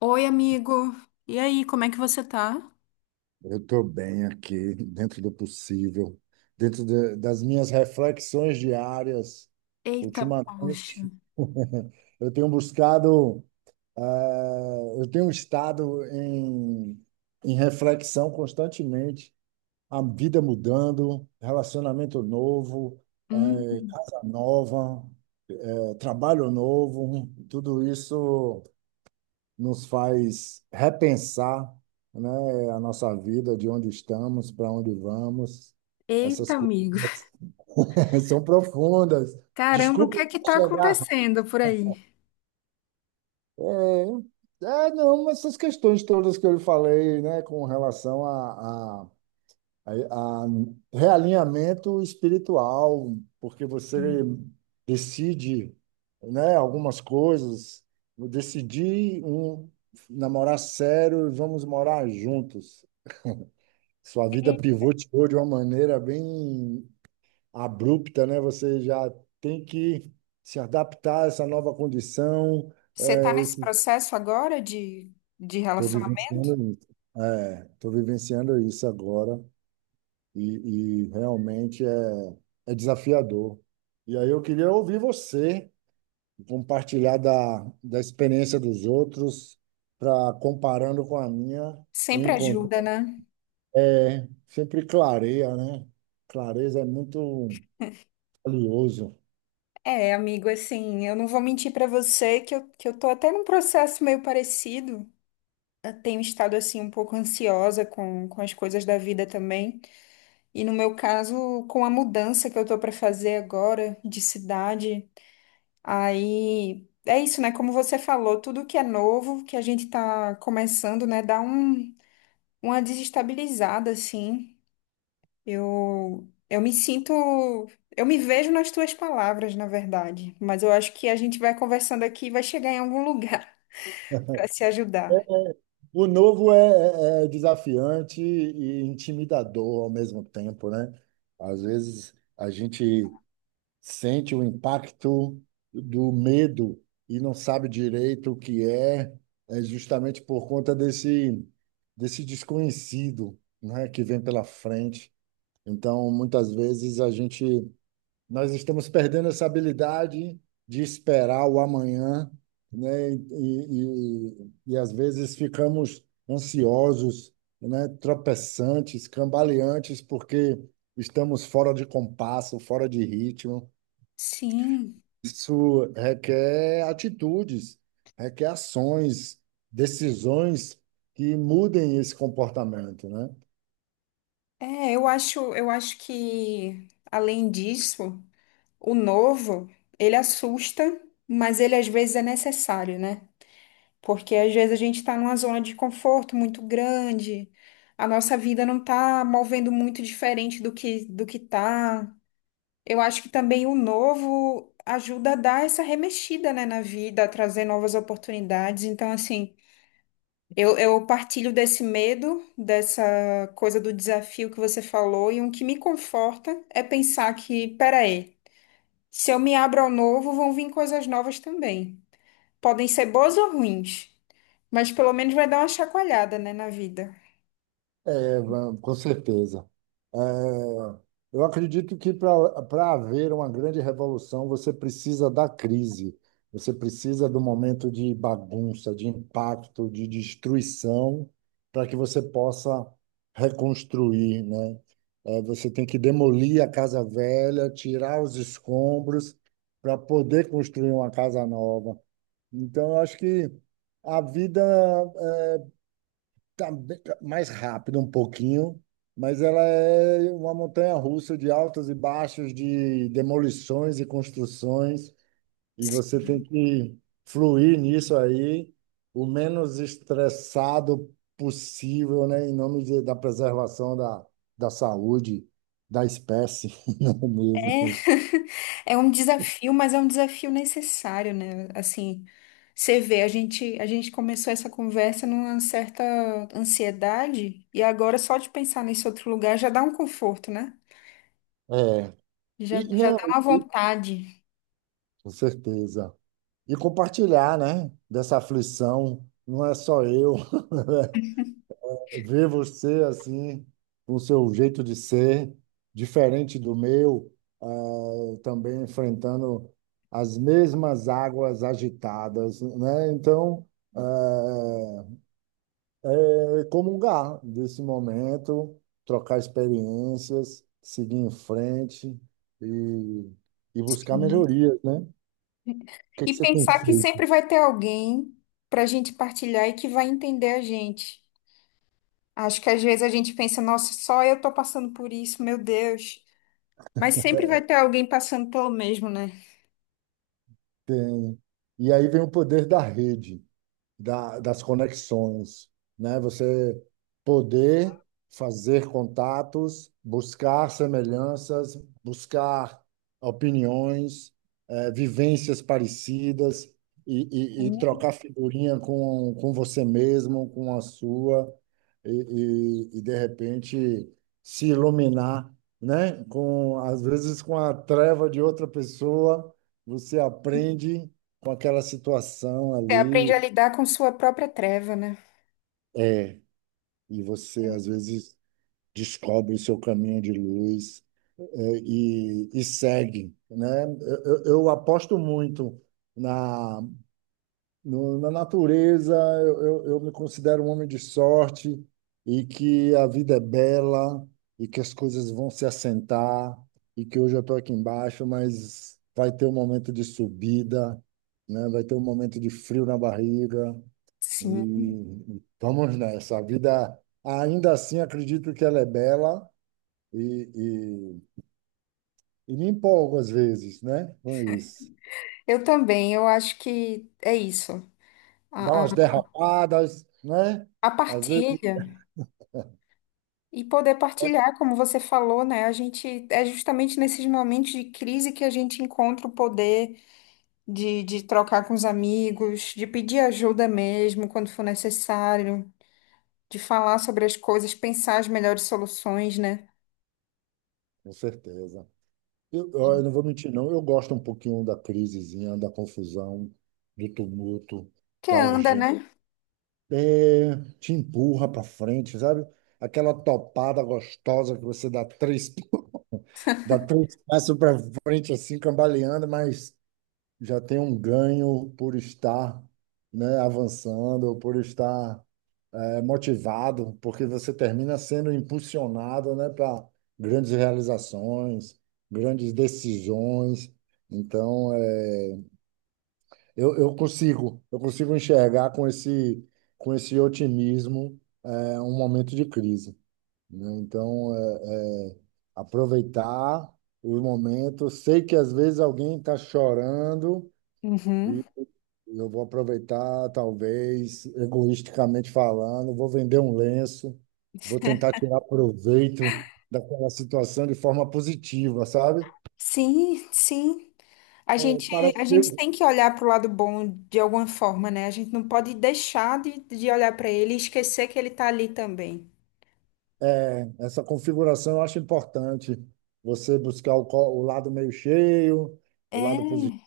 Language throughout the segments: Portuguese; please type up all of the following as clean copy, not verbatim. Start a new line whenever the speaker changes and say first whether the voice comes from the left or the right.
left: Oi, amigo. E aí, como é que você tá?
right: Eu estou bem aqui, dentro do possível, das minhas reflexões diárias.
left: Eita, poxa.
right: Ultimamente, eu tenho buscado, eh, eu tenho estado em reflexão constantemente, a vida mudando, relacionamento novo,
left: Hum,
right: casa nova, trabalho novo, tudo isso nos faz repensar, né, a nossa vida, de onde estamos, para onde vamos.
left: eita,
right: Essas coisas
left: amigo.
right: são profundas.
left: Caramba, o
right: Desculpe
left: que é que tá
right: chegar.
left: acontecendo por aí?
right: É, é, não, essas questões todas que eu lhe falei, né, com relação a realinhamento espiritual, porque você
left: Hum.
right: decide, né, algumas coisas. Eu decidi um, namorar sério e vamos morar juntos. Sua vida pivotou de uma maneira bem abrupta, né? Você já tem que se adaptar a essa nova condição.
left: Você tá
right: É,
left: nesse
right: estou
left: processo agora de relacionamento?
right: vivenciando isso. É, estou vivenciando isso agora e realmente é desafiador. E aí eu queria ouvir você compartilhar da experiência dos outros para comparando com a minha, eu
left: Sempre
right: encontro
left: ajuda, né?
right: é, sempre clareia, né? Clareza é muito valioso.
left: É, amigo, assim, eu não vou mentir pra você que que eu tô até num processo meio parecido. Eu tenho estado, assim, um pouco ansiosa com as coisas da vida também. E no meu caso, com a mudança que eu tô pra fazer agora de cidade. Aí é isso, né? Como você falou, tudo que é novo, que a gente tá começando, né, dá um, uma desestabilizada, assim. Eu me sinto, eu me vejo nas tuas palavras, na verdade. Mas eu acho que a gente vai conversando aqui e vai chegar em algum lugar para se ajudar.
right: O novo é, é desafiante e intimidador ao mesmo tempo, né? Às vezes a gente sente o impacto do medo e não sabe direito o que é, é justamente por conta desse desconhecido, né, que vem pela frente. Então, muitas vezes a gente Nós estamos perdendo essa habilidade de esperar o amanhã, né? E às vezes ficamos ansiosos, né? Tropeçantes, cambaleantes, porque estamos fora de compasso, fora de ritmo.
left: Sim,
right: Isso requer atitudes, requer ações, decisões que mudem esse comportamento, né?
left: é, eu acho que além disso, o novo, ele assusta, mas ele às vezes é necessário, né? Porque às vezes a gente está numa zona de conforto muito grande, a nossa vida não está movendo muito diferente do que tá. Eu acho que também o novo ajuda a dar essa remexida, né, na vida, a trazer novas oportunidades. Então, assim, eu partilho desse medo, dessa coisa do desafio que você falou, e um que me conforta é pensar que, peraí, se eu me abro ao novo, vão vir coisas novas também. Podem ser boas ou ruins, mas pelo menos vai dar uma chacoalhada, né, na vida.
right: É, com certeza. É, eu acredito que para haver uma grande revolução, você precisa da crise, você precisa do momento de bagunça, de impacto, de destruição, para que você possa reconstruir, né? É, você tem que demolir a casa velha, tirar os escombros para poder construir uma casa nova. Então, eu acho que a vida tá mais rápido um pouquinho, mas ela é uma montanha russa de altos e baixos, de demolições e construções, e você tem que fluir nisso aí o menos estressado possível, né, em nome da preservação da, da saúde da espécie, não é
left: É,
right: mesmo?
left: é um desafio, mas é um desafio necessário, né? Assim, você vê, a gente começou essa conversa numa certa ansiedade, e agora só de pensar nesse outro lugar já dá um conforto, né?
right: É.
left: Já,
right: E,
left: já dá
right: não,
left: uma
right: e,
left: vontade.
right: com certeza. E compartilhar, né, dessa aflição, não é só eu. Ver você assim, com o seu jeito de ser, diferente do meu, também enfrentando as mesmas águas agitadas, né? Então, eh, é comungar desse momento, trocar experiências, seguir em frente e, e buscar
left: Sim.
right: melhorias, né? O que que
left: E
right: você tem
left: pensar que
right: feito?
left: sempre vai ter alguém para a gente partilhar e que vai entender a gente. Acho que às vezes a gente pensa, nossa, só eu tô passando por isso, meu Deus. Mas sempre vai ter alguém passando pelo mesmo, né?
right: Tem... E aí vem o poder da rede. Das conexões, né? Você poder fazer contatos, buscar semelhanças, buscar opiniões, vivências parecidas e trocar figurinha com você mesmo, com a sua, e, e, de repente se iluminar, né? Com, às vezes com a treva de outra pessoa, você aprende com aquela situação
left: Você aprende a
right: ali
left: lidar com sua própria treva, né?
right: é, e você às vezes descobre o seu caminho de luz é, e segue, né? Eu aposto muito na, na natureza, eu me considero um homem de sorte e que a vida é bela e que as coisas vão se assentar e que hoje eu estou aqui embaixo, mas vai ter um momento de subida, né? Vai ter um momento de frio na barriga,
left: Sim.
right: e vamos nessa. A vida, ainda assim, acredito que ela é bela e, e me empolgo às vezes, né? Com isso.
left: Eu também, eu acho que é isso.
right: Dá
left: A, a,
right: umas derrapadas, né?
left: a
right: Às vezes,
left: partilha e poder partilhar, como você falou, né? A gente é justamente nesses momentos de crise que a gente encontra o poder de trocar com os amigos, de pedir ajuda mesmo quando for necessário, de falar sobre as coisas, pensar as melhores soluções, né?
right: com certeza. Eu, ó, eu não vou mentir, não. Eu gosto um pouquinho da crisezinha, da confusão, do tumulto,
left: Que
right: da
left: anda,
right: urgência.
left: né?
right: É, te empurra para frente, sabe? Aquela topada gostosa que você dá três, dá três passos para frente, assim, cambaleando, mas já tem um ganho por estar, né, avançando, por estar é, motivado, porque você termina sendo impulsionado, né, para grandes realizações, grandes decisões. Então, é, eu consigo enxergar com esse otimismo é um momento de crise, né? Então, é, é aproveitar os momentos. Sei que às vezes alguém está chorando e
left: Uhum.
right: eu vou aproveitar, talvez, egoisticamente falando, vou vender um lenço, vou tentar tirar proveito daquela situação de forma positiva, sabe?
left: Sim. A gente,
right: Parece
left: a gente
right: que
left: tem que olhar para o lado bom de alguma forma, né? A gente não pode deixar de olhar para ele e esquecer que ele tá ali também.
right: é, essa configuração eu acho importante. Você buscar o, o lado meio cheio, o lado positivo,
left: É.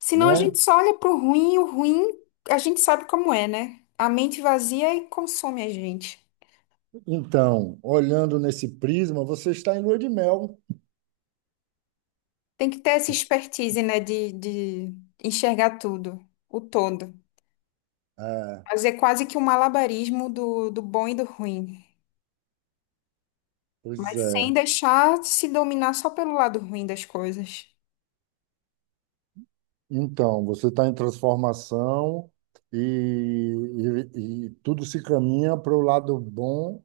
left: Senão a gente
right: né?
left: só olha para o ruim e o ruim a gente sabe como é, né? A mente vazia e consome a gente.
right: Então, olhando nesse prisma, você está em lua de mel.
left: Tem que ter essa expertise, né? De enxergar tudo, o todo.
right: É,
left: Fazer quase que um malabarismo do, do bom e do ruim.
right: pois
left: Mas sem
right: é.
left: deixar se dominar só pelo lado ruim das coisas.
right: Então, você está em transformação e, e tudo se caminha para o lado bom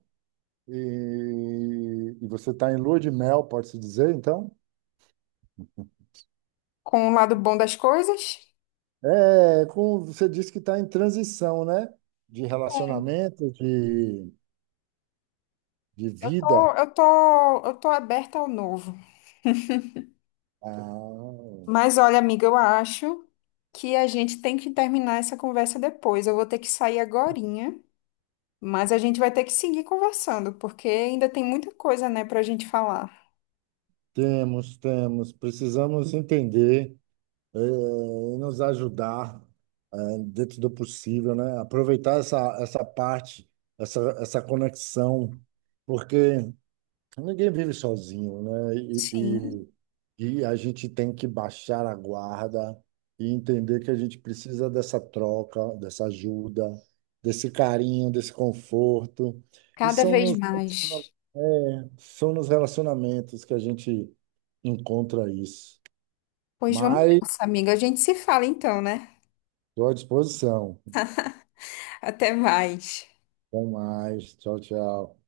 right: e você está em lua de mel, pode-se dizer, então?
left: Com o lado bom das coisas,
right: É, como você disse que está em transição, né? De relacionamento, de
left: eu tô,
right: vida.
left: eu tô, eu tô aberta ao novo.
right: Ah,
left: Mas olha, amiga, eu acho que a gente tem que terminar essa conversa depois. Eu vou ter que sair agorinha, mas a gente vai ter que seguir conversando, porque ainda tem muita coisa, né, pra gente falar.
right: temos, temos. Precisamos entender. Eh, e nos ajudar, eh, dentro do possível, né? Aproveitar essa, essa parte, essa conexão, porque ninguém vive sozinho, né?
left: Sim,
right: E a gente tem que baixar a guarda e entender que a gente precisa dessa troca, dessa ajuda, desse carinho, desse conforto. E
left: cada
right: são
left: vez
right: nos,
left: mais.
right: é, são nos relacionamentos que a gente encontra isso.
left: Pois vamos
right: Mas
left: nessa, amiga. A gente se fala então, né?
right: estou à disposição.
left: Até mais.
right: Até mais. Tchau, tchau.